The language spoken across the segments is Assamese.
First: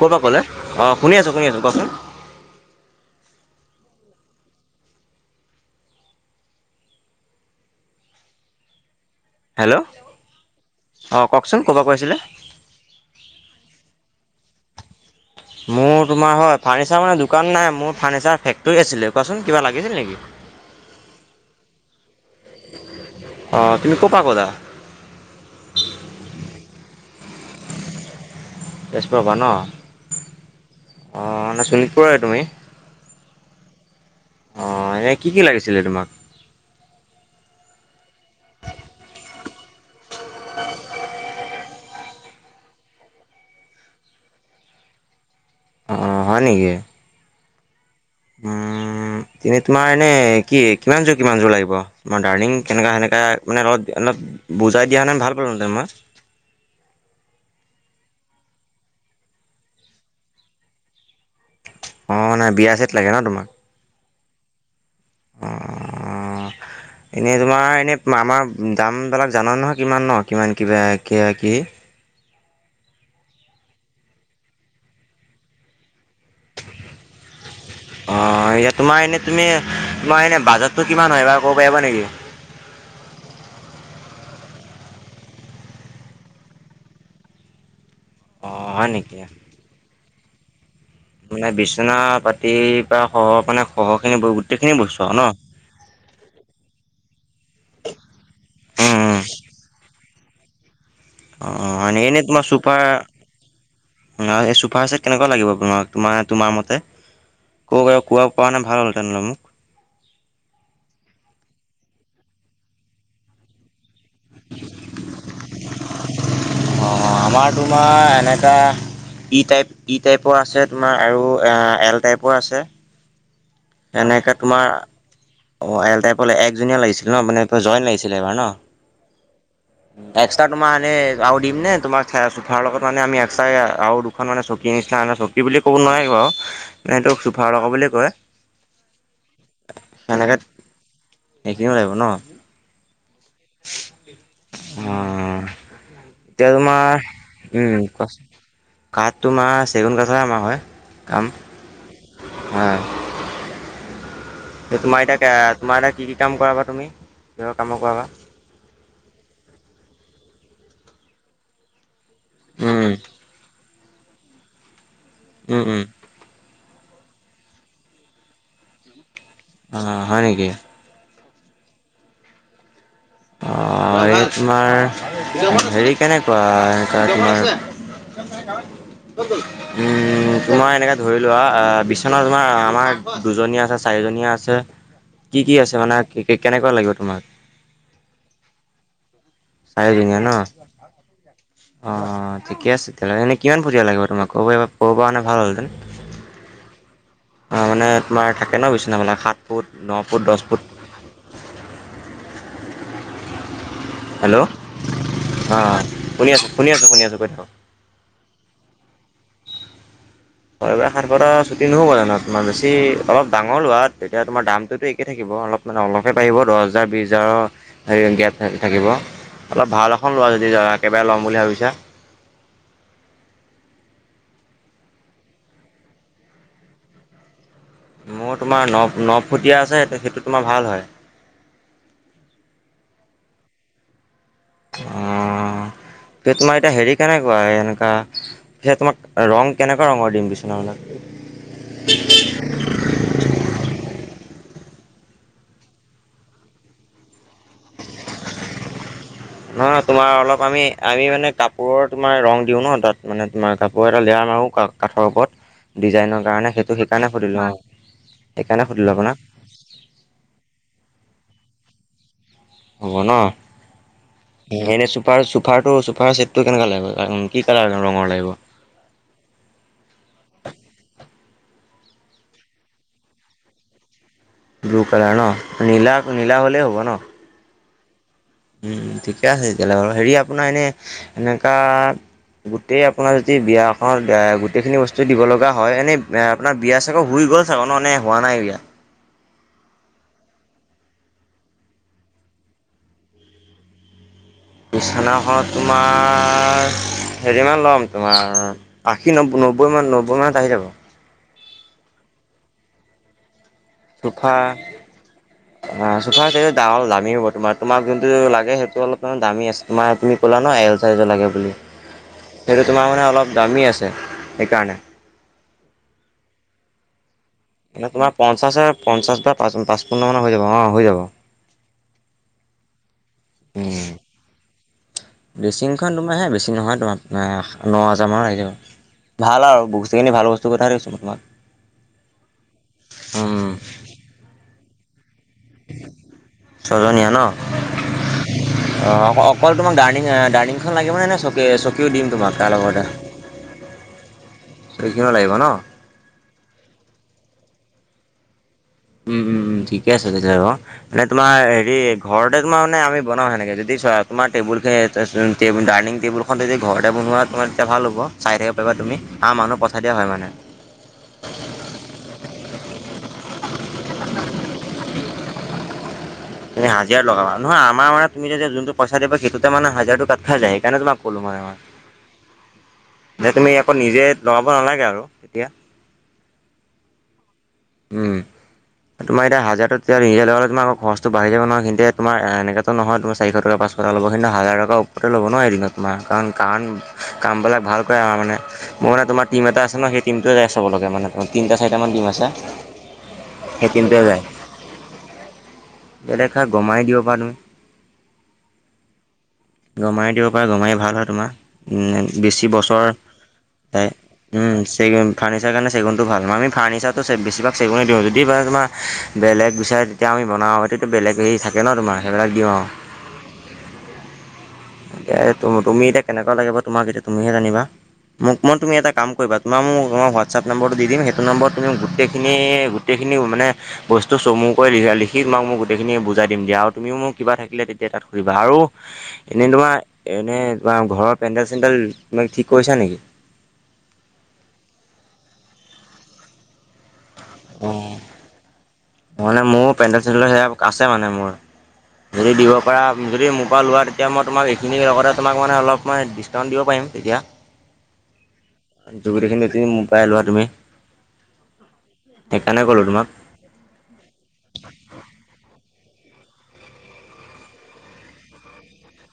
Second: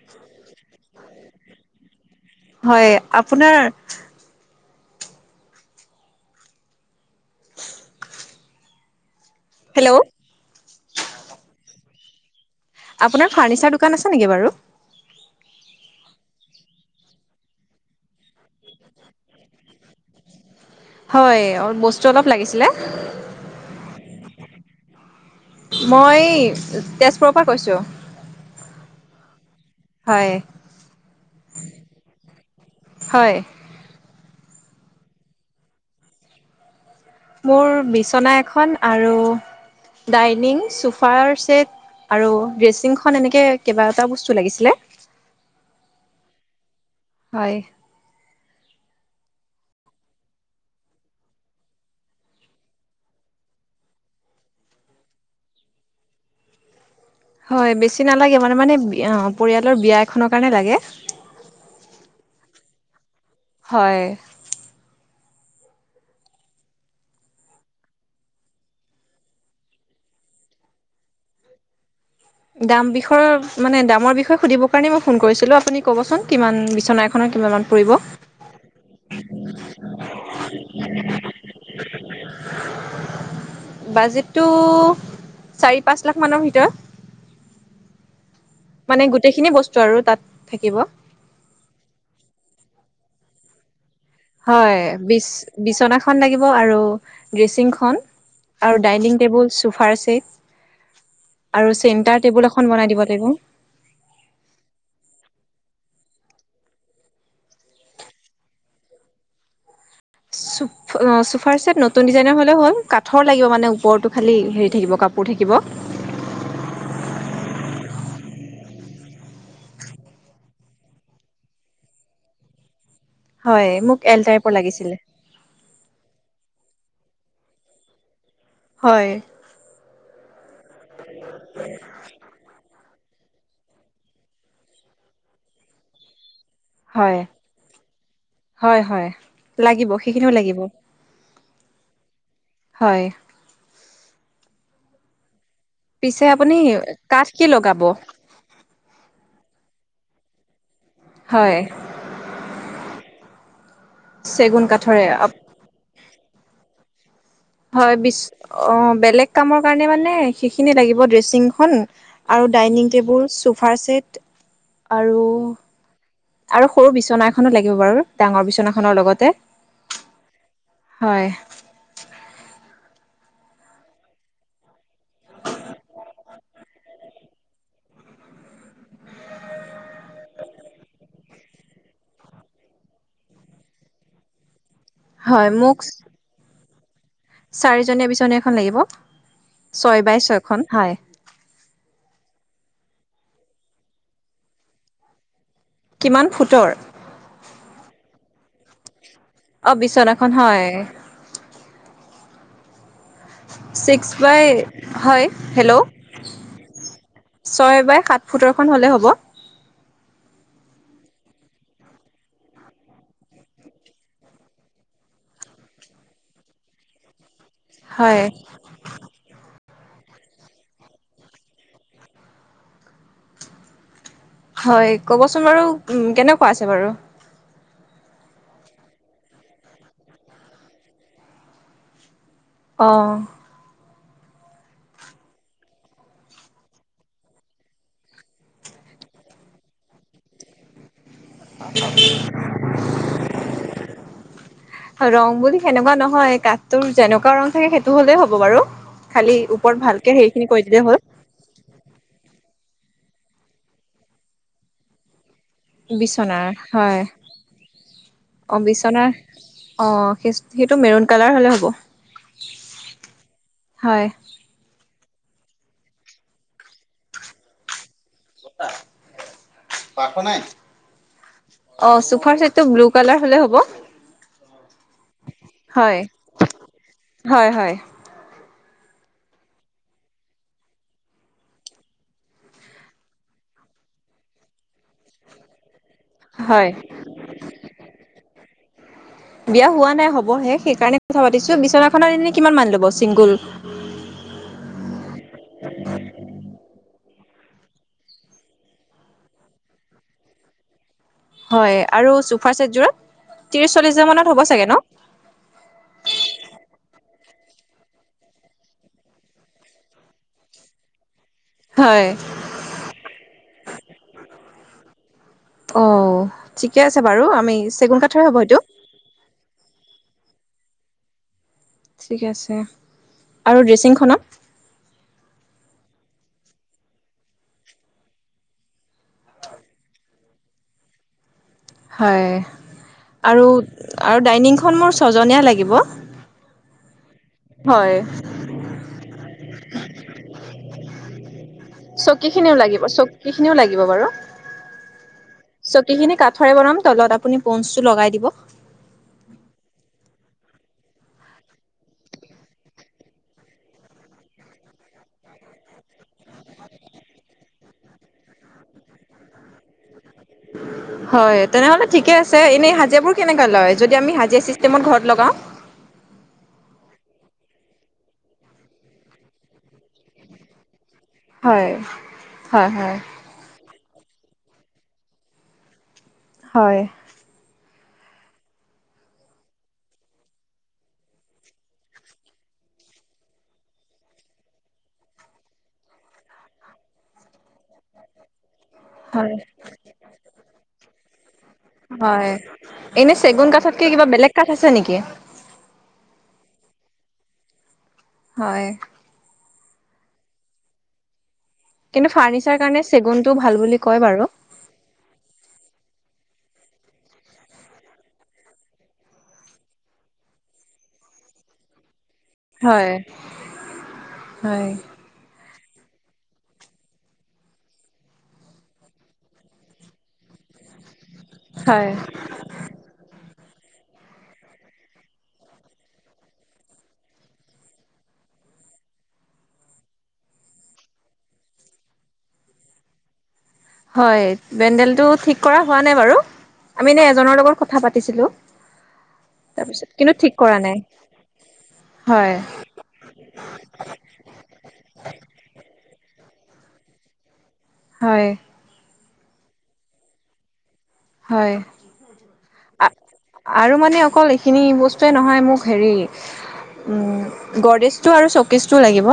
ক'ৰ পৰা ক'লে? অ শুনি আছো শুনি আছো ককচোন। হয় আপোনাৰ হেল্ল' অ কওকচোন ক'ৰ পৰা কৈ আছিলে। আপোনাৰ ফাৰ্নিচাৰ দোকান আছে নেকি বাৰু? মোৰ তোমাৰ হয় ফাৰ্চাৰ মানে দোকান নাই, মোৰ ফাৰ্চাৰ ফেক্টৰী আছিলে। কোৱাচোন কিবা লাগিছিল নেকি? হয় বস্তু অলপ লাগিছিলে। অ তুমি ক'ৰ পৰা ক'লা? মই তেজপুৰৰ পৰা কৈছোঁ। তেজপুৰৰ পৰা ন'? হয়, অ মানে শোণিতপুৰৰে তুমি? হয়। অ এনে কি কি লাগিছিলে তোমাক? মোৰ বিচনা এখন আৰু ডাইনিং, চোফাৰ ছেট, আৰু ড্ৰেচিংখন এনেকে কেবাটাও বস্তু লাগিছিলে। অ হয় নেকি? হয়। উম এনে তোমাৰ এনে কি কিমানযোৰ কিমানযোৰ লাগিব? মানে ডাৰ্নিং কেনেকা কেনেকা মানে অল অলপ বুজাই দিয়া হ'লে ভাল পালোহেতেন মই। হয় বেছি নালাগে মানে মানে, অ পৰিয়ালৰ বিয়া এখনৰ কাৰণে লাগে। অ মানে বিয়া চেট লাগে ন তোমাক? হয়। অ এনেই তোমাৰ এনেই আমাৰ দামবিলাক জানা নহয় কিমান ন কিমান কিবা কি কি দাম বিষয়ৰ মানে দামৰ বিষয়ে সুধিব কাৰণে মই ফোন কৰিছিলো। আপুনি ক'বচোন কিমান বিচন এখন অ ইয়াত তোমাৰ এনে তুমি তোমাৰ এনে বাজাটো কিমান হয় বাৰু ক'ব পাৰিবা নেকি? বাজেটো চাৰি-পাঁচ লাখ মানৰ ভিতৰত। অঁ হয় মানে নেকি গোটেইখিনি বস্তু আৰু তাত থাকিব। মানে বিছনা পাতিৰ পৰা শহৰ মানে শহৰখিনি বৈ গোটেইখিনি হয় বস্তু আৰু বিচ ন? বিচনাখন লাগিব আৰু, ড্ৰেচিং খন, আৰু ডাইনিং টেবুল, চোফাৰ ছেট। অ হয় নে এনে তোমাৰ এখন চুফা বনাই দিব লাগিব আৰু এই ছুফাৰ চেট কেনেকুৱা লাগিব, তোমাক-তোমাৰ-তোমাৰ মতে? ক-কোৱা পৰা নাই ভাল হ'ল তেনেহলে মোক। চু চুফাৰ চেট নতুন ডিজাইনৰ হ'লে হ'ল, কাঠৰ লাগিব মানে ওপৰতটো খালি হেৰি থাকিব কাপোৰ থাকিব। অ আমাৰ তোমাৰ এনেকা ই টাইপ ই টাইপৰ আছে তোমাৰ আৰু এল টাইপৰ আছে। হয় মোক এল এনেকৈ টাইপৰ তোমাৰ লাগিছিলে। অ এল টাইপৰ, একজনিয়াৰ লাগিছিল ন মানে জইন লাগিছিলে এবাৰ ন। হয়। [inaudible] এক্সট্ৰা তোমাৰ আৰু দিম নে? তোমাক লগত মানে আমি এক্সট্ৰা আৰু দুখন মানে চকী নিচিনা বুলি ক'ব নোৱাৰি বাৰু, হয় সেইটো চুফাৰ লগা বুলি কয়। হয় হয় লাগিব, সেইখিনিও লাগিব। এইখিনিও লাগিব ন'? হয়। হম পিছে এতিয়া আপুনি তোমাৰ কাঠ কি লগাব উম কোৱাচো কাঠ তোমাৰ চেগুন কাঠৰে আমাৰ হয় কাম হয় অ চেগুন এ তোমাৰ কাঠৰে এতিয়া তোমাৰ এতিয়া কি কি কাম কৰা বা তুমি কিহৰ কামৰ কৰা হয় বা বি অ বেলেগ কামৰ কাৰণে মানে সেইখিনি লাগিব ড্ৰেচিংখন আৰু উম ডাইনিং টেবুল চোফাৰ ছেট আৰু উম উম আৰু সৰু বিচনা এখনো লাগিব বাৰু ডাঙৰ বিচনাখনৰ লগতে। অ' হয় নেকি? হয়। অ এই তোমাৰ হেৰি কেনে- বা এতিয়া তোমাৰ ক'ত গ'ল উম তোমাৰ এনেকে ধৰি লোৱা আ বিচনা তোমাৰ আমাৰ দুজনীয়া আছে চাৰিজনীয়া আছে কি হয় কি আছে মোক মানে কেনেকোৱা লাগিব তোমাক? চাৰিজনীয়া বিচনী এখন লাগিব ছয় চাৰিদিনীয়া বাই ন ছয়খন হয়। অ ঠিকে আছে তেতিয়াহ'লে এনে কিমান ফুটীয়া লাগিব তোমাক ক'ব ক'ব পাৰিবা কব পৰা হ'লে ভাল হ'লহতেন কিমান ফুটৰ মানে তোমাৰ থাকে ন বিচনাবিলাক সাত ফুট অ' ন ফুট বিচনাখন দহ হয় ফুট ছিক্স হেল্ল' বাই হয়, হেল্ল অ', শুনি আছোঁ শুনি আছোঁ শুনি আছোঁ কৈ থাকক ছয় বাই সাত ফুটৰ এখন হ'লে হ'ব ছয় বা সাত ফুটৰ ছুটি নহ'ব জানো? তোমাৰ বেছি অলপ ডাঙৰ লোৱা তেতিয়া তোমাৰ দামটোতো একেই থাকিব অলপ মানে অলপহে বাঢ়িব দহ হাজাৰ বিশ হাজাৰৰ। হেৰি হয় গেপ থা থাকিব অলপ ভাল এখন লোৱা যদি একেবাৰে ল'ম বুলি ভাবিছা হয় কবচোন বাৰু উম কেনেকোৱা আছে বাৰু। মোৰ তোমাৰ ন ন ফুটীয়া আছে সেইটো তোমাৰ ভাল হয় অ' অ তে তোমাৰ এতিয়া হেৰি কেনেকোৱা এনেকা সেয়া তোমাক ৰং কেনেকোৱা ৰঙৰ দিম বিচনা আপোনাক অ ৰং বুলি সেনেকোৱা নহয় কাঠটোৰ যেনেকোৱা ৰং থাকে সেইটো হ'লেই হ'ব বাৰু, খালি ওপৰত ভালকে হেৰি খিনি কৰি দিলেই হ'ল। একে মানে কাপ কাপোৰৰ তোমাৰ ৰং দিওঁ ন' তাত মানে তোমাৰ কাপোৰৰ এটা লেয়াৰ মাৰো কাঠৰ ওপৰত। ডিজাইনৰ বিচনাৰ কাৰণে সেইটো হয় সেইকাৰণে শুধিলো আৰু অ সেইকাৰণে সুধিলো বিচনাৰ আপোনাক অ' সেইটো মেৰুন কালাৰ হলে হ'ব। হ'ব ন। হয়। এনেই এনেই চুফাৰ চুফাৰটো চুফাৰ চেটটো কেনেকা লাগিব কি কালাৰ ৰঙৰ লাগিব পাৰ্থ নাই অ চোফাৰ চেটটো ব্লু কালাৰ হলে হ'ব ব্লু কালাৰ ন নীলা হয় নীলা হ'লেই হ'ব ন হয় হয়। ঠিকে আছে তেতিয়াহলে বাৰু হেৰি আপোনাৰ এনেই এনেকোৱা- গোটেই আপোনাৰ যদি বিয়া এখনত গোটেইখিনি বস্তু দিব লগা হয় এনেই আপোনাৰ হয় বিয়া চাগই হুই গ'ল চাগে নে হোৱা নাই বিয়া? বিয়া হোৱা নাই হবহে সেইকাৰণে কথা পাতিছো বিছনাখনৰ এনে কিমান মান লব চিংগুল? বিছনাখনত তোমাৰ হেৰি মান ল'ম তোমাৰ আশী নব নব্বৈ মান নব্বৈ মানত আহি যাব। [unintelligible] হয় আৰু চুফাৰ চেটযোৰত? [unintelligible] চল্লিশ হাজাৰ মানত চুফা হ'ব চাগে ন [unintelligible] [unintelligible] চুফাৰ ছেট [unintelligible] দামী হ'ব তোমাৰ তোমাক যোনটো লাগে সেইটো অলপ দামী আছে। তোমাৰ তুমি কলা নহয় এল চাইজৰ লাগে বুলি। হয় সেইটো তোমাৰ মানে অলপ দামী আছে সেইকাৰণে। [unintelligible] অ' ঠিকে আছে বাৰু আমি [inaudible] মানে চেগুন তোমাৰ কাঠৰে হ'ব এইটো? পঞ্চাছৰ পঞ্চাছ বা পাঁচ-পাঁচ পোন্ধৰ মানৰ হৈ যাব অঁ হৈ যাব। [unintelligible] ঠিক আছে [inaudible] আৰু ড্ৰেচিংখনত? ড্ৰেচিংখন তোমাৰহে বেছি নহয় তোমাৰ [unintelligible] ন হাজাৰমানত আহি যাব। ভাল আৰু বস্তুখিনি ভাল বস্তু পথাই থৈছোঁ [unintelligible] হয় উম, আৰু-আৰু ডাইনিংখন মোৰ ছজনীয়া লাগিব। [unintelligible] ছয়জনীয়া ন? [inaudible] হয়। [unintelligible] [unintelligible] অ-অ অকল তোমাক ডাইনিং-ডাইনিংখন লাগিব নে-নে চকী চকীও দিম তোমাক তাৰ চকীখিনিও লাগিব। লগতে চকীখিনিও লাগিব বাৰু। চকীখনো লাগিব ন চকী [unintelligible] গোটেইখিনি কাঠৰে বনাম তলত আপুনি পনচটো লগাই দিব। [unintelligible] উম-উম-উম, ঠিকে আছে তেতিয়াহলে বাৰু। [unintelligible] মানে তোমাৰ হেৰি ঘৰতে তোমাৰ মানে আমি বনাও সেনেকে যদি চোৱা তোমাৰ টেবুল ফে [unintelligible] [unintelligible] ডাইনিং টেবুলখন যদি ঘৰতে বনোৱা তেতিয়া ভাল হ'ব চাই থাকিব পাৰিবা তুমি আৰু মানুহ [unintelligible] [unintelligible] দিয়া হয় মানে [unintelligible] হয়। তেনেহ'লে ঠিকে আছে এনেই হাজিৰাবোৰ কেনেকে লয় যদি আমি হাজিৰা চিচতেমত ঘৰত লগাওঁ? [unintelligible] তুমি হাজিৰা লগাবা? নহয় আমাৰ তুমি যে যোনটো পইচা দিবা সেইটোতে মানে হাজাৰটো কাট খাই যায়। সেইকাৰণে তোমাক [unintelligible] হয়, [inaudible] হয়-হয়! যে তুমি আকৌ নিজে লগাব নালাগে আৰু। [unintelligible] তেতিয়া [unintelligible] হয়। [inaudible] উম। [inaudible] তোমাৰ এতিয়া হাজিৰাটো এতিয়াটো নিজে লগালে তোমাৰ আকৌ খৰচতো বাহি যাব নহয়। সিহঁতে তোমাৰ এনেকাটো নহয় তোমাৰ চাৰিশ টকা, পাচশ টকা [unintelligible] [unintelligible] ল'ব সিহঁতেনো হাজাৰ টকাৰ ওপৰতে ল'ব নোৱাৰ এইদিনত তোমাৰ কাৰণ-কাৰণ কামবিলাক ভালকৈ আমাৰ মানে [unintelligible] মই মানে তোমাৰ হয় টিম এটা আছে ন সেই টিমটো যাই চবলৈকে মানে তিনিটা-চাৰিটামান টিম আছে। [unintelligible] এনেই চেগুন সেই কাঠতকে টিমটোৱে কিবা যায় বেলেগ কাঠ আছে নেকি? [unintelligible] বেলেগ কাঠ গমাই দিব পাৰা তুমি। [unintelligible] [unintelligible] হয়! [unintelligible] গমাৰি দিব পাৰা, গমাৰি ভাল হয় তোমাৰ। [unintelligible] [unintelligible] উম কিন্তু বেছি ফাৰ্ণিচাৰ কাৰণে বছৰ চেগুনটো ভাল বুলি যায় কয় বাৰু [unintelligible] উম! চেগুন। ফাৰ্নিচাৰৰ কাৰণে চেগুনটো ভাল। আমি ফাৰ্নিচাৰটো বেছিভাগ [unintelligible] চেগুনেই দিওঁ যদি বা তোমাৰ বেলেগ বিচাৰে তেতিয়া আমি বনাওঁ সেইটো বেলেগ হেৰি থাক [unintelligible] থাকে ন তোমাৰ সেইবিলাক দিওঁ আৰু হয় হয় [unintelligible] এ তুমি এতিয়া কেনেকোৱা লাগিব তোমাক এতিয়া তুমিহে জানিবা। [unintelligible] মোক মই তুমি এটা কৰিবা তোমাৰ মোৰ হোৱাটছএপৰ নম্বৰটো দিম। সেইটো নম্বৰত তুমি হয়। গোটেই [unintelligible] খিনি গোটেইখিনি মানে [unintelligible] বস্তু চমুকৈ [unintelligible] লিখি তোমাক মই গোটেইখিনি বুজাই দিম দিয়া আৰু তুমিও মোক কিবা থাকিলে তেতিয়া তাত সুধিবা। আৰু এনেই তোমাৰ এনেই বা ঘৰৰ পেণ্ডেল-চেন্দেল ঠিক কৰিছা নেকি? [unintelligible] হয়, পেণ্ডেলটো ঠিক কৰা হোৱা নাই বাৰু। আমি এনেই [unintelligible] [unintelligible] জনৰ লগত কথা অ' পাতিছিলোঁ। মানে মোৰ পেণ্টেল-চেটেল সে আছে মানে মোৰ। যদি হয় দিব পৰা যদি মোৰ পৰা লোৱ এতিয়া মই তোমাক এইখিনিৰ লগতে তোমাক মানে অলপ মই ডিছকাউণ্ট দিব পাৰিম তেতিয়া। হয়। জুুবুলি খিনি মকাই লোৱা তুমি হয় সেইকাৰণে কলো তোমাক। আৰু মানে অকল এইখিনি বস্তুৱয়ে নহয় মোক হেৰি গডেজটো আৰু চকেজটো লাগি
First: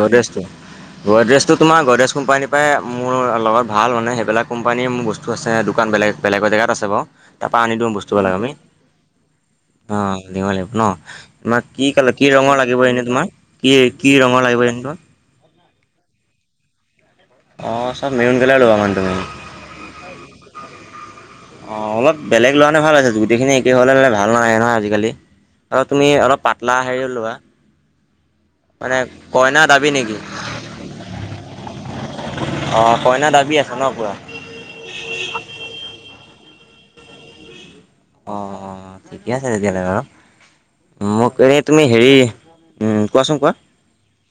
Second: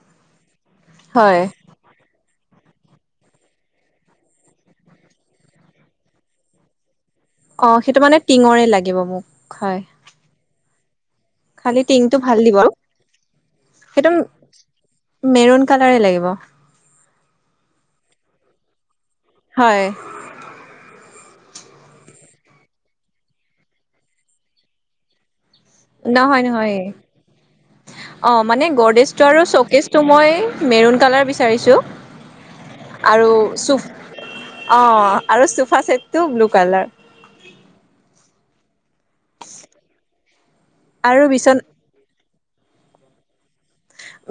গদ্ৰেজটো, হয় গদ্ৰেজ তোমাৰ গডেজ কোম্পানীৰ পৰাই মোৰ লগত ভাল মানে সেইবিলাক কোম্পানীয়ে মোৰ বস্তু আছে দোকান বেলেগ বেলেগ বেলেগ জেগাত আছে বাৰু। তাৰপৰা অ আনি দিওঁ সেইটো মানে বস্তুবিলাক আমি। টিঙৰে লাগিব মোক হয় অ আনিব লাগিব ন। তোমাক খালি কি কালাৰ টিংটো কি ভাল দিব ৰঙৰ আৰু লাগিব এনেই তোমাক? কি সেইটো কি ৰঙৰ লাগিব এনে তোমাক? মেৰুন কালাৰে লাগিব। অ চব মেহন কালাৰেই ল'বা মানে তুমি। হয়। অ অলপ বেলেগ লোৱা হ'লে ভাল আছে গুতেইখিনি এককে হ'লে মানে ভাল নাহে নহয় আজিকালি। আৰু তুমি অলপ নহয় পাতলা নহয় হেৰি লোৱা অ মানে গদ্ৰেজটো আৰু কইনা দাবী চকেজটো নেকি মই মেৰুণ কালাৰ বিচাৰিছোঁ অ কইনা আৰু দাবী আছে ন চুক পুৰা অ আৰু চোফা চেটটো ব্লু কালাৰ। অ ঠিকে আছে তেতিয়াহ'লে বাৰু। আৰু মোক এনে বিচনা তুমি হেৰি কোৱাচোন কোৱা।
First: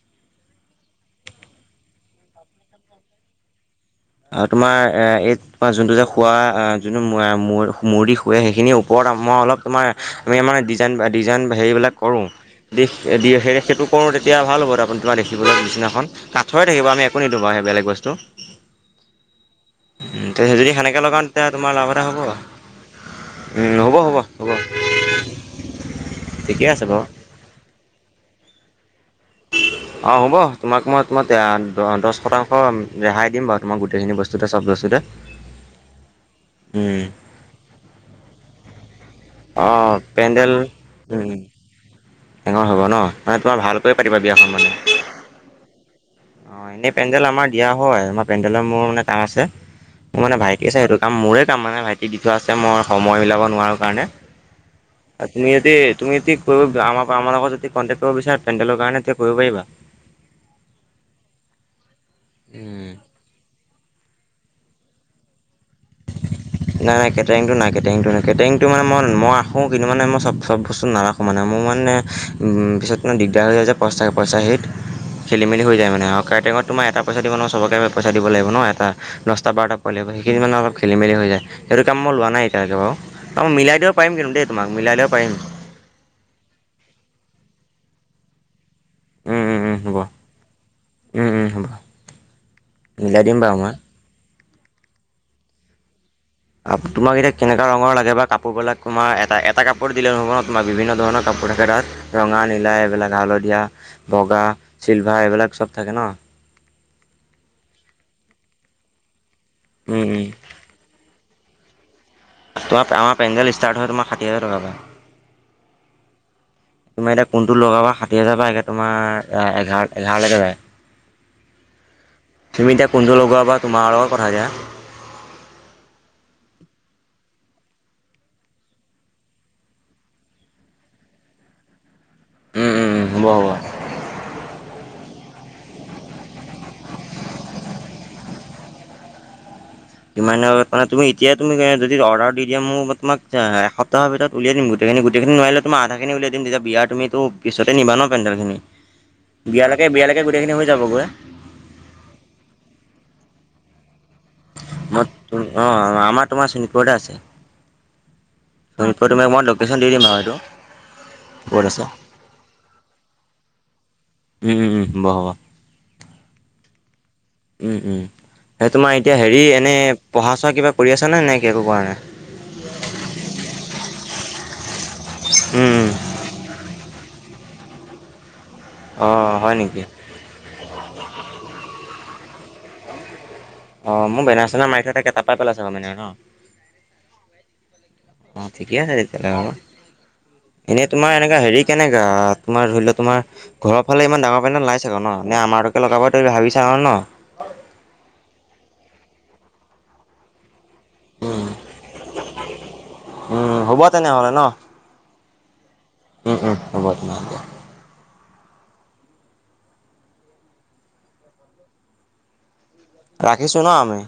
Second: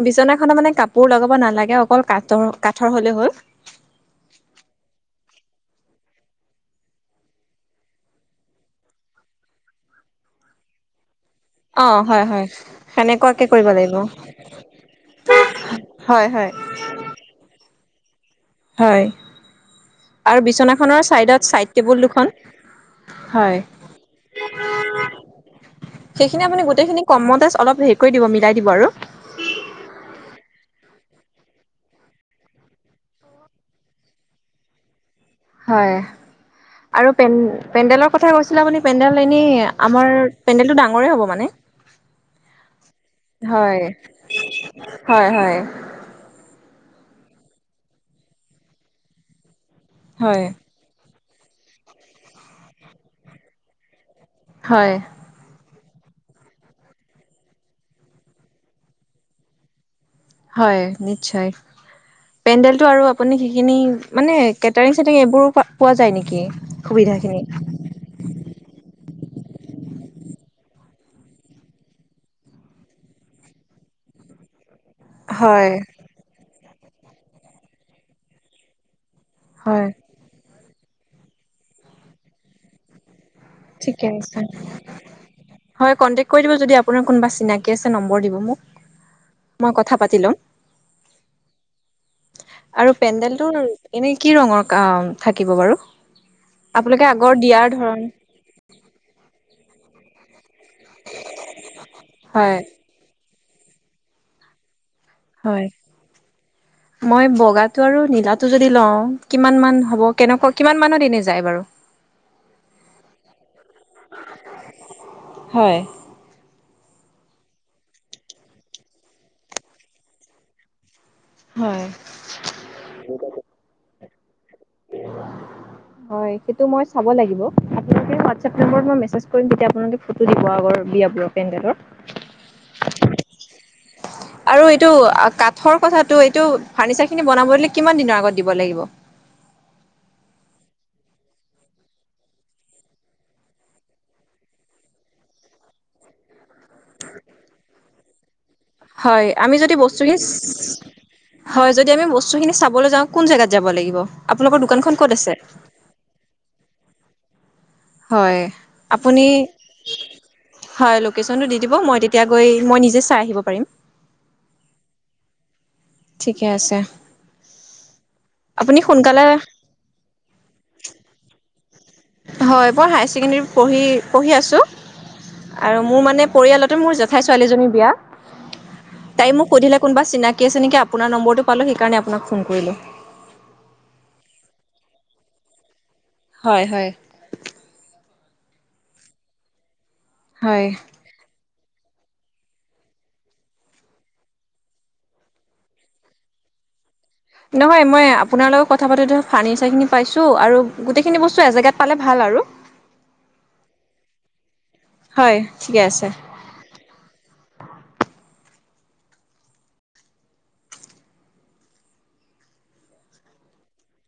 বিচনাখনত মানে কাপোৰ লগাব নালাগে অকল কাঠৰ কাঠৰ হ'লে হ'ল। আৰু তোমাৰ এইট যোনটো যে শুৱা যোনটো মুৰ্দি শুৱে সেইখিনিৰ ওপৰত অ মই অলপ তোমাৰ আমি মানে ডিজাইন-ডিজাইন হেৰিবিলাক অ', কৰো, হয়, হয়, দি দি সেনেকুৱাকে কৰিব সে-সেইটো লাগিব কৰোঁ তেতিয়া ভাল হ'ব তাৰপা আপুনি তোমাৰ দেখিবলৈ বিছনা খন, হয়, হয়। কাঠৰে থাকিব আমি একো নিদো বেলেগ বস্ত। হয় আৰু তেতিয়া যদি সেনেকৈ বিছনাখনৰ ছাইডত ছাইড টেবুল দুখন। হয়। উম হ'ব-হ'ব-হ'ব। সেইখিনি আপুনি গোটেইখিনি কমতে অলপ হেৰি কৰি দিব মিলাই দিব আৰু। [unintelligible] অ হ'ব তোমাক মই তোমাক দছ শতাংশ ৰেহাই দিম বাৰু তোমাক গোটেইখিনি বস্তুতে, চব বস্তুতে। হয় উম, আৰু পেন-পেণ্ডেলৰ কথা কৈছিলে আপুনি পেণ্ডেল এনে অঁ আমাৰ পেণ্ডেল পেণ্ডেলটো ডাঙৰে হ'ব মানে। ডাঙৰ হ'ব ন? মানে তোমাৰ হয়, ভাল কয়ে পাতিবা বিয়াখন মানে? হয় হয়। অ এনেই পেণ্ডেল আমাৰ দিয়া হয়, আমাৰ পেণ্ডেলৰ মোৰ মানে কাম আছে, মোৰ মানে হয়, ভাইটি চায় হেইটো মোৰে কামমানে ভাইটি দি থোৱা আছে মই সময় মিলাব নোৱাৰো কাৰণে। হয়। আপনি যদি তুমি যদি তুমি ক আমাৰ আমাৰ লগত যদি কণ্টেক কৰিব বিচাৰা পেণ্ডেলৰ কাৰণে তেতি কৰিব পাৰিবা। হয় নিশ্চয়। পেণ্ডেলটো উম। আৰু আপুনি খিনি মানে কেটাৰিং-চেটাৰিং এইবোৰো পোৱা যায় নেকি? সুবিধা খিনি? টেংকটো এনেকৈ টেংকটো মানে মই মই ৰাখোঁ কিন্তু মানে মই চব চব বস্তু নাৰাখোঁ মানে, মোৰ মানে পিছত দিগদাৰ হৈ যায় যে পচা-পইচাৰ হেৰিত। খেলি-মেলি হয় হৈ যায় মানে। আৰু কেটাৰিং তোমাৰ এটা পইচা দিব নাও চবকে পইচা দিব লাগিব ন এটা। দহটা-বাৰটা হয় পোৱালী লাগিব, সেইখিনি মানে অলপ খেল-মেলি হৈ যায়। সেইটো কাম মই লোৱা নাই এতিয়া লৈকে বাৰু। অ মিলাই দিব ঠিকে পাৰিম কিন্তু আছে দে তোমাক, মিলাই দিব পাৰিম। হয় কণ্টেক্ট কৰি দিব যদি আপোনাৰ কোনোবা চিনাকি আছে নম্বৰ দিব মোক মই কথা পাতি ল'ম। উ, উ, হব। আৰু মিলাই দিম বাৰু পেণ্ডেলটোৰ মই এনে কি ৰঙৰ থাকিব বাৰু? আপোনালোকে তোমাক আগৰ এতিয়া কেনেকা দিয়াৰ ৰংৰ ধৰণ লাগে বা কাপোৰ বিলাক তোমাৰ এটা এটা কাপোৰ দিলে নহব ন? বা বিভিন্ন ধৰণৰ কাপোৰ থাকে তাত ৰঙা হয় নীলা এইবিলাক হালধীয়া বগা চিলভাৰ এইবিলাক বিলাক হয় চব থাকে ন? মই বগাটো আৰু নীলাটো যদি লওঁ কিমান মান হ'ব উম উম কেনেকুৱা কিমান মানত এনে যায় বাৰু? তোমা আমা পেণ্ডেল ষ্টাৰ্ট হয় তোমাৰ ষাঠি হাজাৰ টাক পাই। হয় তোমাৰ এতিয়া কোনটো লগ পাবা ষাঠি হাজাৰ পৰা এতিয়া তোমাৰ এঘাৰ এঘাৰলৈকে যায়। হয়। তুমি এতিয়া কোনটো লগোৱা বা তোমাৰ লগত কথা এতিয়া হয় সেইটো মই চাব লাগিব আপোনালোকে হোৱাটছ আপ নম্বৰত মই মেজ কৰিম তেতিয়া আপোনালোকে, ফটো দিব আগৰ বিয়া পেণ্ডডৰ। উ, উ, উ, হ'ব হ'ব। আৰু এইটো কাঠৰ কথাটো এইটো ফাৰ্নিচাৰ খিনি বনাব কিমান দিনৰ আগত দিব লাগিব কিমান মানে তুমি এতিয়া তুমি যদি অৰ্ডাৰ দি দিয়া মোৰ তোমাক এ তা ভিতৰত উলিয়াই দিম গোটেইখিনি গোটেইখিনি নোৱাৰিলে তোমা আধাখিনি উলিয়াই দিম তেতিয়া তুমি তো পিছতেই নিবা ন পেণ্ডেলখিনি! হয় আমি যদি বিয়ালৈকে বস্তুখিনি বিয়ালৈকে গোটেই খিনি হৈ যাব গৈ। হয় যদি, আমি বস্তুখিনি চাবলৈ যাওঁ কোন জেগাত যাব লাগিব আপোনালোকৰ দোকানখন মই ক'ত আছে! অঁ আমাক, তোমাৰ চোণপুৰতে আছে হয় আপুনি তুমাক মই লোকেশ্যন দিম আৰু এইটো হয়, লোকেশচনটো দি ক'ত দিব আছে মই তেতিয়া গৈ মই নিজে চাই আহিব পাৰিম। উ, উ, হ'ব হ'ব। ঠিকে আছে। উম উম সেই আপুনি তোমাৰ এতিয়া সোনকালে হেৰি এনেই পঢ়া সহা কিবা কৰি আছানে নে একো কৰা নাই। হয় মই হায়াৰ ছেকেণ্ডেৰী পঢ়ি পঢ়ি আছো। উম আৰু উম। মোৰ মানে পৰিয়ালতে মোৰ জেঠাই ছোৱালীজনীৰ অ বিয়া তাই মোক হয় সুধিলে নেকি কোনবা চিনাকি আছে নেকি আপোনাৰ নম্বৰটো পালো সেই কাৰণে আপোন ফোন কৰিলো অ মোৰ বেনাচেনা মাৰি থ তাকে তাপাই পেলাই চাগ মানে ন হয় হয় অ ঠিকে আছে তেতিয়াহলে হ হয়। এনেই তোমাৰ এনেকা হেৰি কেনেকা তোমাৰ ধৰি লোৱা তোমাৰ ঘৰৰ ফালে ইমান ডাঙৰ পণ্ট নাই চাগ নে আমাৰোকে লগাব ত ভাবিছা ন নহয় মই আপোনাৰ লগত কথা পাতোতে ফাৰ্ণিচাৰখিনি পাইছোঁ আৰু গোটেইখিনি বস্তু এজেগাত পালে ভাল আৰু উম হ'ব তেনেহ'লে ন হয় ঠিকে আছে উম উম হব দিয়া ৰাখিছোঁ ন আমি